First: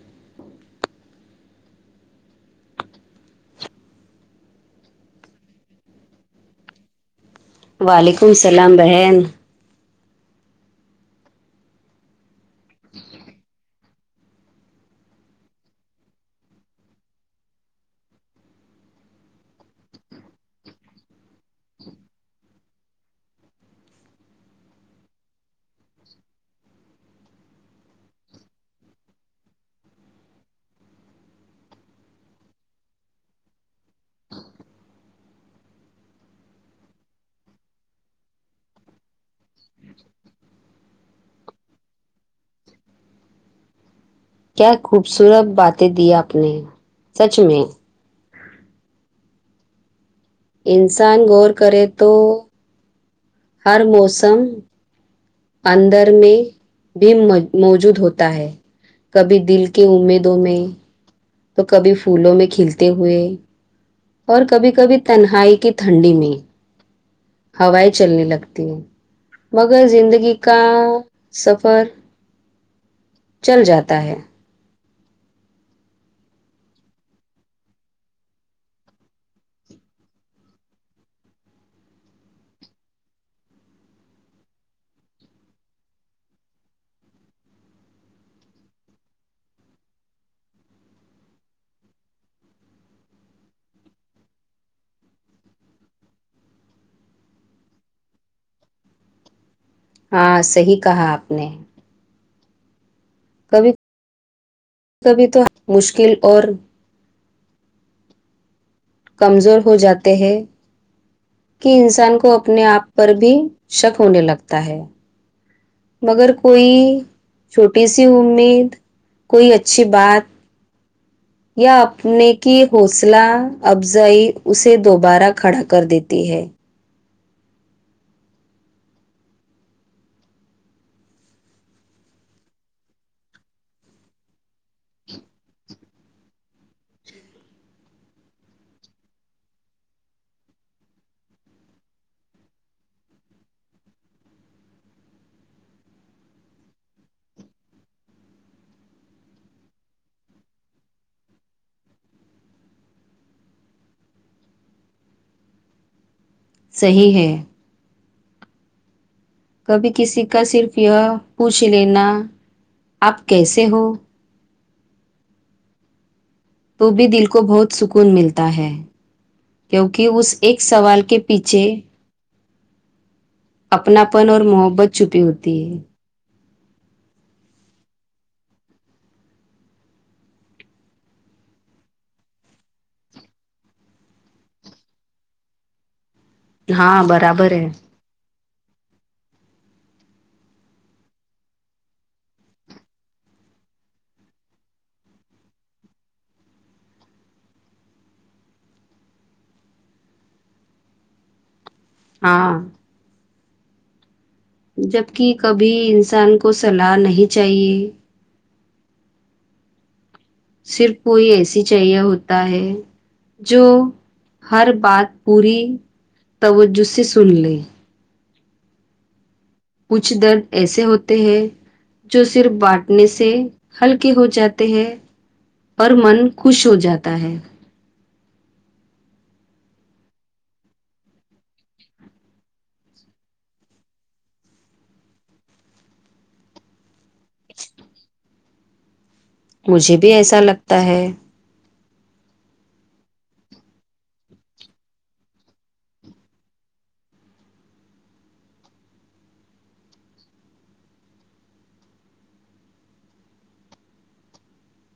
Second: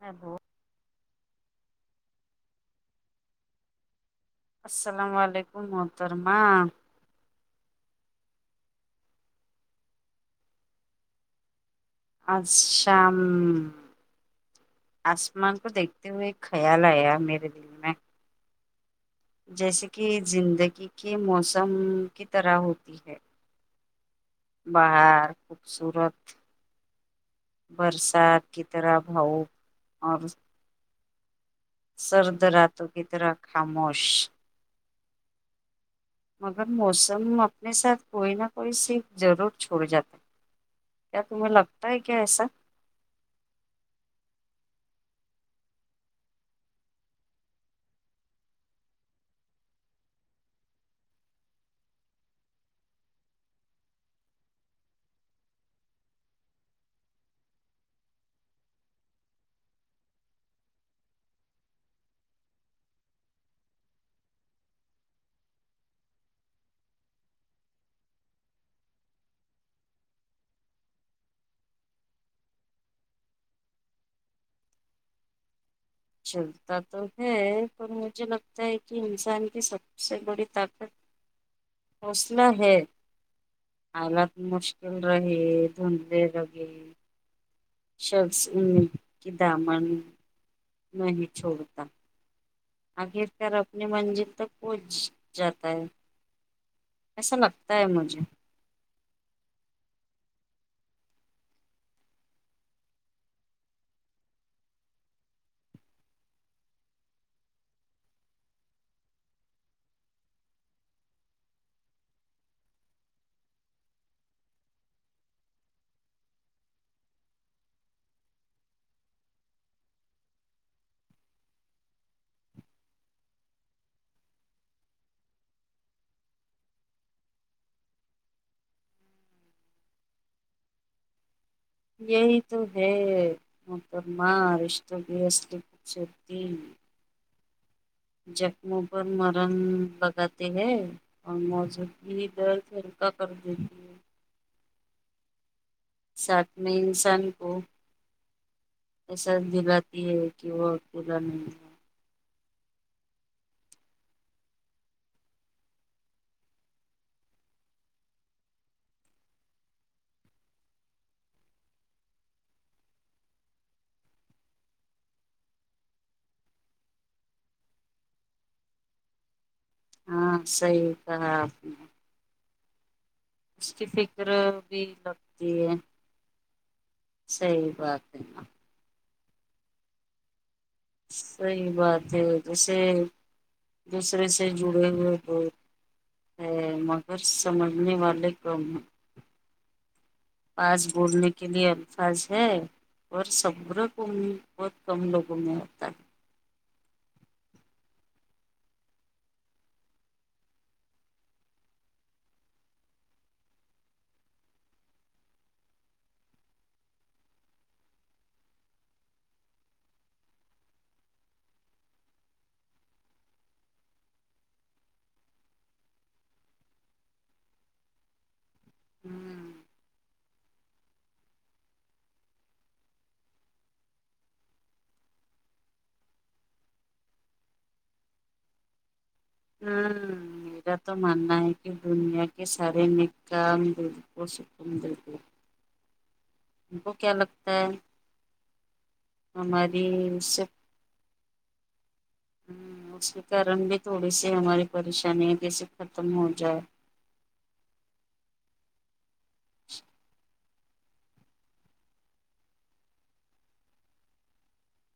ہاںبو السلام و علیکم محترمہ وعلیکم السلام بہن اج شام آسمان کو دیکھتے ہوئے ایک خیال آیا میرے دل میں جیسے کہ زندگی کے موسم کی طرح ہوتی ہے باہر خوبصورت برسات کی طرح بھاؤ اور سرد راتوں کی طرح خاموش مگر موسم اپنے ساتھ کوئی نہ کوئی صرف ضرور چھوڑ جاتا ہے کیا تمہیں لگتا ہے کیا ایسا کیا خوبصورت باتیں دی آپ نے سچ میں انسان غور کرے تو ہر موسم اندر میں بھی موجود ہوتا ہے کبھی دل کے امیدوں میں تو کبھی پھولوں میں کھلتے ہوئے اور کبھی کبھی تنہائی کی ٹھنڈی میں ہوائیں چلنے لگتی ہیں مگر زندگی کا سفر چل جاتا ہے چلتا تو ہے پر مجھے لگتا ہے کہ انسان کی سب سے بڑی طاقت حوصلہ ہے حالت مشکل رہی دھونڈنے لگے شخص ان کی دامن نہیں چھوڑتا آخر کار اپنی منزل تک پہنچ جاتا ہے ایسا لگتا ہے مجھے ہاں صحیح کہا آپ نے کبھی کبھی تو مشکل اور کمزور ہو جاتے ہیں کہ انسان کو اپنے آپ پر بھی شک ہونے لگتا ہے مگر کوئی چھوٹی سی امید کوئی اچھی بات یا اپنے کی حوصلہ افزائی اسے دوبارہ کھڑا کر دیتی ہے یہی تو ہے مکرمہ رشتوں کیس پچھتی جخموں پر مرم لگاتے ہے اور موجوود بھی درد ہلکا کر دیتی ہے ساتھ میں انسان کو احساس دلاتی کہ وہ بھولا نہیں صحیح ہے کبھی کسی کا صرف یہ پوچھ لینا آپ کیسے ہو تو بھی دل کو بہت سکون ملتا ہے کیونکہ اس ہاں ایک صحیح سوال کے کہا آپ نے پیچھے اس کی اپناپن فکر اور بھی محبت چھپی ہوتی لگتی ہے صحیح بات ہے ن صحیح بات ہے جیسے دوسرے سے جڑے ہوئے بہ ہاں مگر برابر ہے سمجھنے والے کم ہیں پاس بولنے کے لیے الفاظ ہے اور صبر کومی و کم لوگوں میں ہوتا ہے ہاں جبکی کبھی انسان کو صلاح نہیں چاہیے صرف کوئی اے سی چاہیے ہوتا ہے جو ہر بات پوری توجہ سے سن لے ہں کچھ درد ایسے ہوتے ہیں جو صرف باٹنے سے ہلکے ہو جاتے ہیں اور من خوش ہو جاتا ہے ہاں میرا تو ماننا ہے کہ دنیا کے سارے نیک کام دل کو سکون دیتے ہے ان کو کیا لگتا ہے ہماری مجھے بھی ایسا سے لگتا ہے ہ اس کے کارن بھی تھوڑی سی ہماری پریشانییا جیسے ختم ہو جائے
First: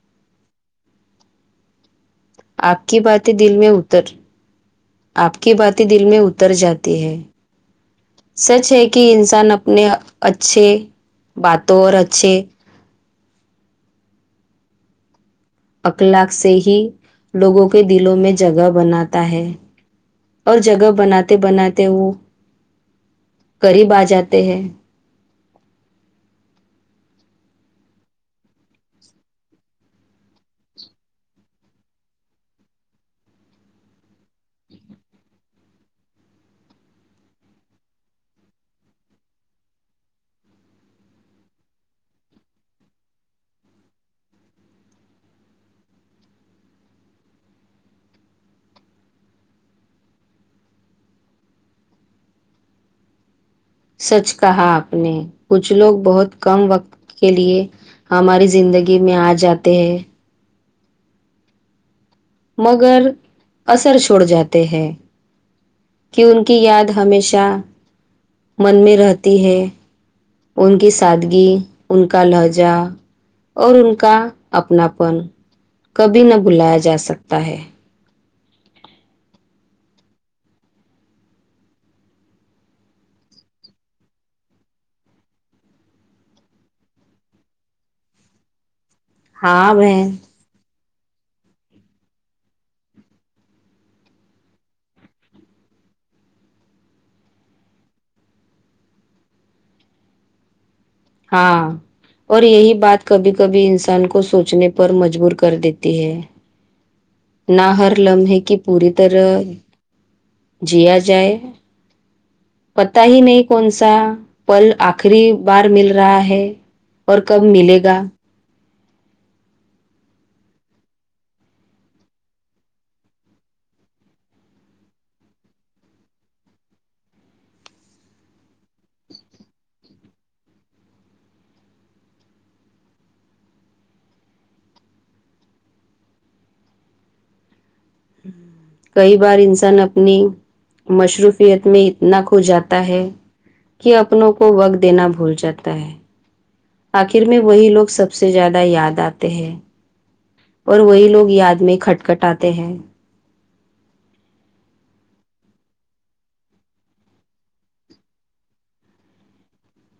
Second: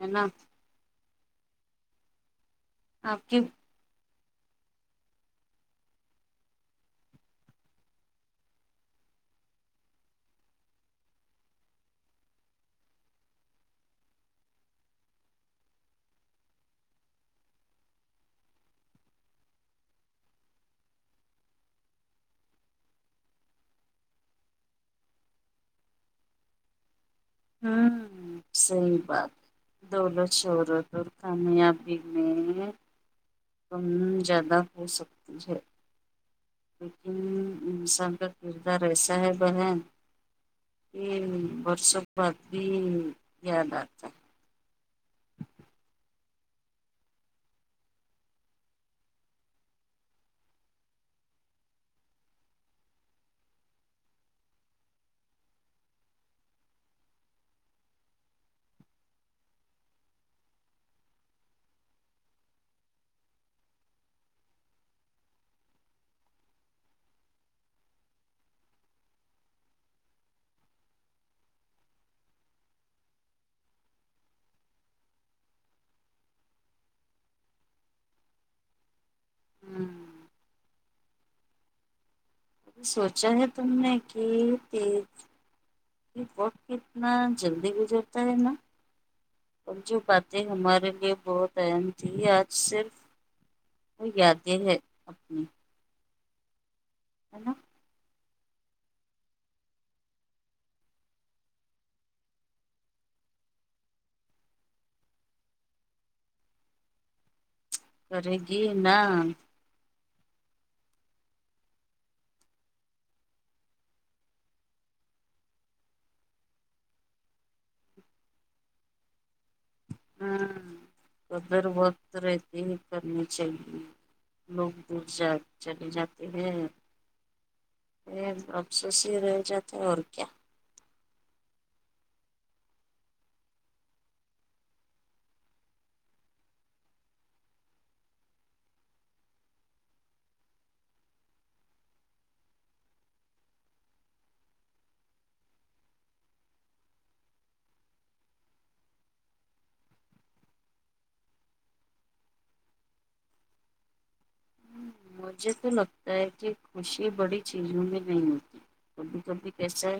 ہے نہ آپ کی باتیں دل میں اتر آپ کی باتیں دل میں اتر جاتی ہے سچ ہے کہ انسان اپنے اچھے باتوں اور اچھے اخلاق سے ہی لوگوں کے دلوں میں جگہ بناتا ہے اور جگہ بناتے بناتے وہ قریب آ جاتے ہیں ہاں صحیح بات ہے دولت شہرت اور کامیابی میں کم زیادہ ہو سکتی ہے لیکن انسان کا کردار ایسا ہے بہن یہ برسوں بعد بھی یاد آتا ہے جی سچ کہا آپ نے کچھ لوگ بہت کم وقت کے لیے ہماری زندگی میں آ جاتے ہیں مگر اثر چھوڑ جاتے ہیں کہ ان کی یاد ہمیشہ من میں رہتی ہے ان کی سادگی ان کا لہجہ اور ان کا اپناپن کبھی نہ بھلایا جا سکتا ہے ہوں سوچا ہے تم نے کہ تے وقت کتنا جلدی گزرتا ہے نا ہاں اور جو بات بہن باتیں ہمارے لیے بہت اہم تھی آج صرف یادیں ہے اپنی ہلو ہاں اور یہی بات کبھی کبھی انسان کو سوچنے پر مجبور کر دیتی ہے نہ ہر کرے لمحے کہ گی پوری نا طرح جیا جائے پت ہی نہیں کون سا پل آخری بار مل رہا ہے اور کب ملے گا ہاں قدر وقت رہتے ہی کرنی چاہیے لوگ دور جا چلے جاتے ہیں یہ افسوس ہی رہ جاتا ہے اور کیا کئی بار انسان اپنی مصروفیت میں اتنا کھو جاتا ہے کہ اپنوں کو وقت دینا بھول جاتا ہے آخر میں وہی لوگ سب سے زیادہ یاد آتے ہیں اور وہی لوگ یاد میں کھٹ کٹاتے ہیں مجھے تو لگتا ہے کہ خوشی بڑی چیزوں میں نہیں ہوتی سبی سبی کیس ہے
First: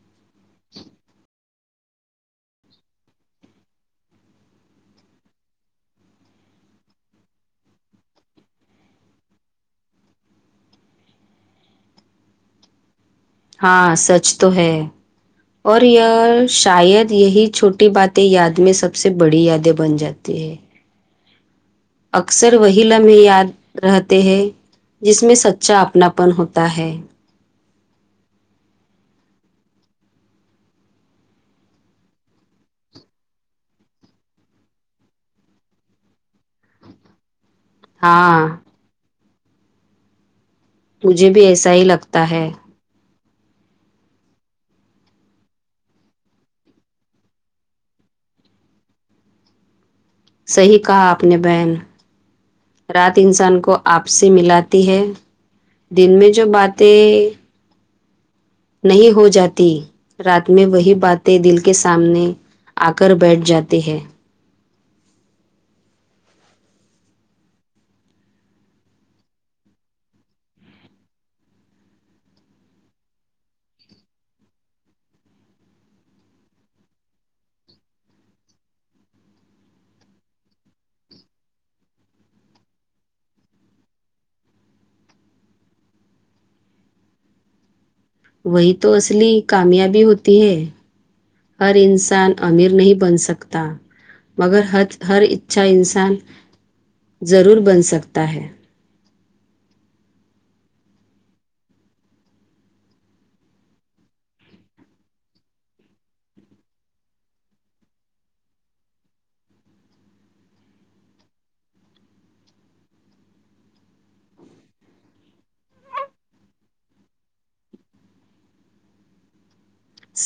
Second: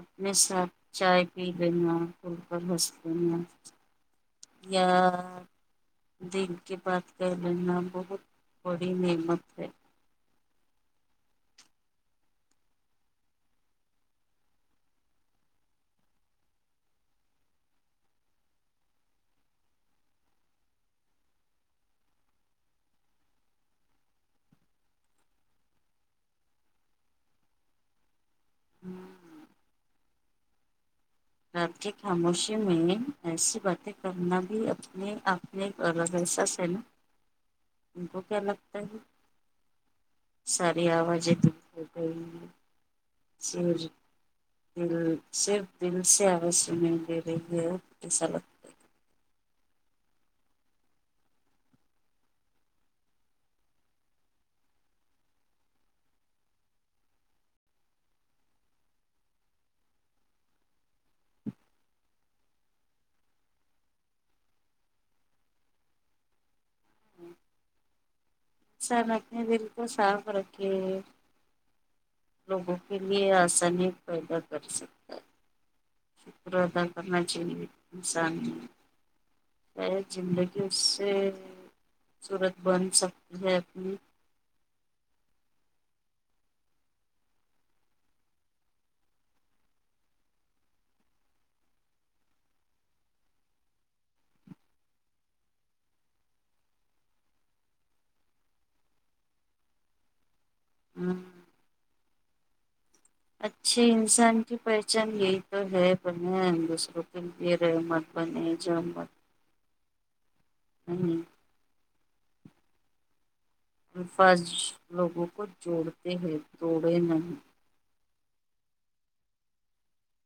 اپنے ساتھ چائے پی لینا پور پر ہنس دینا یا دل کی بات کر لینا بہت بڑی نعمت ہے ہاں سچ تو ہے اور یہ شاید یہی چھوٹی باتیں یاد میں سب سے بڑی یادیں بن جاتی ہے اکثر وہی لمحے یاد رہتے ہیں جس میں سچا اپناپن ہوتا ہے ہ رات خاموشی میں ایسی باتیں کرنا بھی اپنے آپ نہیں کر رہ ا ساس ہے نا ان کو کیا ہاں لگتا ہے سا مجھے بھی ایسا ہی لگتا ہے [unintelligible] [unintelligible] دل سے آواز نہیں دے رہے ہے ایسا لاگتا صحیح کہا آپ نے بہن رات انسان کو آپ سے ملاتی ہے دن میں جو باتیں نہیں ہو جاتی رات میں وہی باتیں دل کے سامنے آ کر بیٹھ جاتی ہے سر اپنے دل کو صاف رکھے لوگوں کے لیے آسانی پیدا کر سکتا ہے شکر ادا کرنا چاہیے انسان میں زندگی اس سے خوبصورت بن سکتی ہے اپنی وہی تو اصلی کامیابی ہوتی ہے ہر انسان امیر نہیں بن سکتا مگر ہت ہر اچھا انسان ضرور بن سکتا ہے ہوں اچھی انسان کی پہچان یہی تو ہے بہینن دوسروں کے لیے رہمت بنے جی ہمب نہیںی الفاظش لوگوں کو جوڑتے ہیں دوڑے نہیں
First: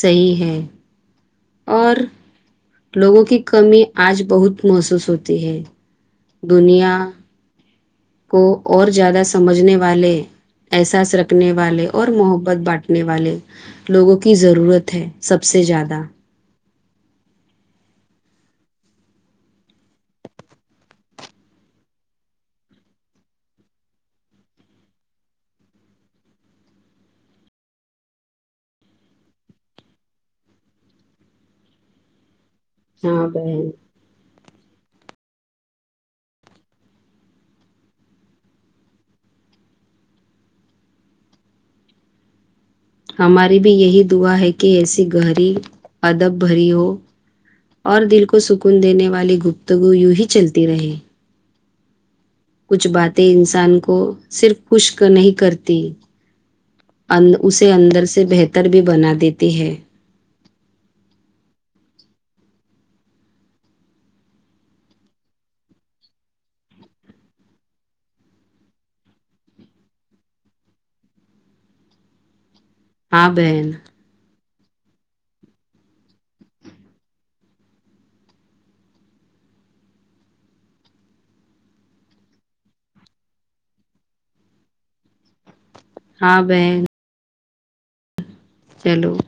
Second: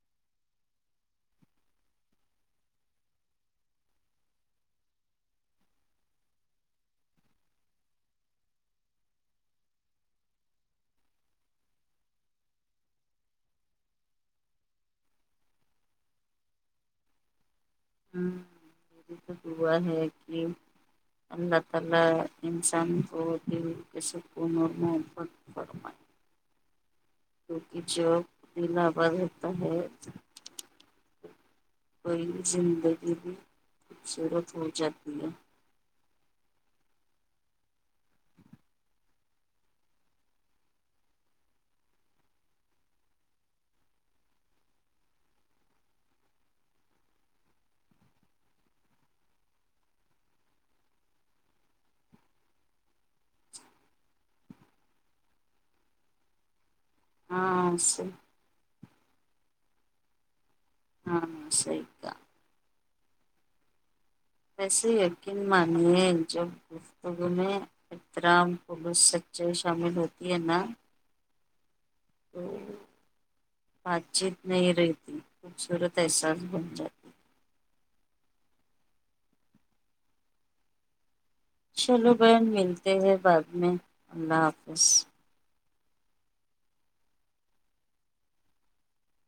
صحیح ہے اور لوگوں کی کمی آج بہت محسوس ہوتی ہے دنیا کو اور زیادہ سمجھنے والے احساس رکھنے والے اور محبت بانٹنے والے لوگوں کی ضرورت ہے سب سے زیادہ ہا یہ بھی تو ہوا ہے کہ اللہ تالا انسن کو دی کے سک نورم فرماے کیوکی جو دنیا بناتا ہے کوئی زندگی ہاں بھی بہن خوبصورت ہو جاتی ہے ہماری بھی یہی دعا ہے کہ ایسی گہری ادب بھری ہو اور دل کو سکون دینے والی گفتگو یوں ہی چلتی رہے کچھ باتیں انسان کو صرف خشک نہیں کرتی اند ان اسے ہاں اندر صحیح سے بہتر بھی بنا دیتی ہے ہاں سہی کا ویسے یقین مانیے جب گفتگو میں احترام پولوس سچائی شامل ہوتی ہے ن تو ہاں بہن بات چیت نہیں رہتی خوبصورت احساس بن جاتی چلو بہن ملتے ہے بعد میں اللہ حافظ ہاں بہن چلو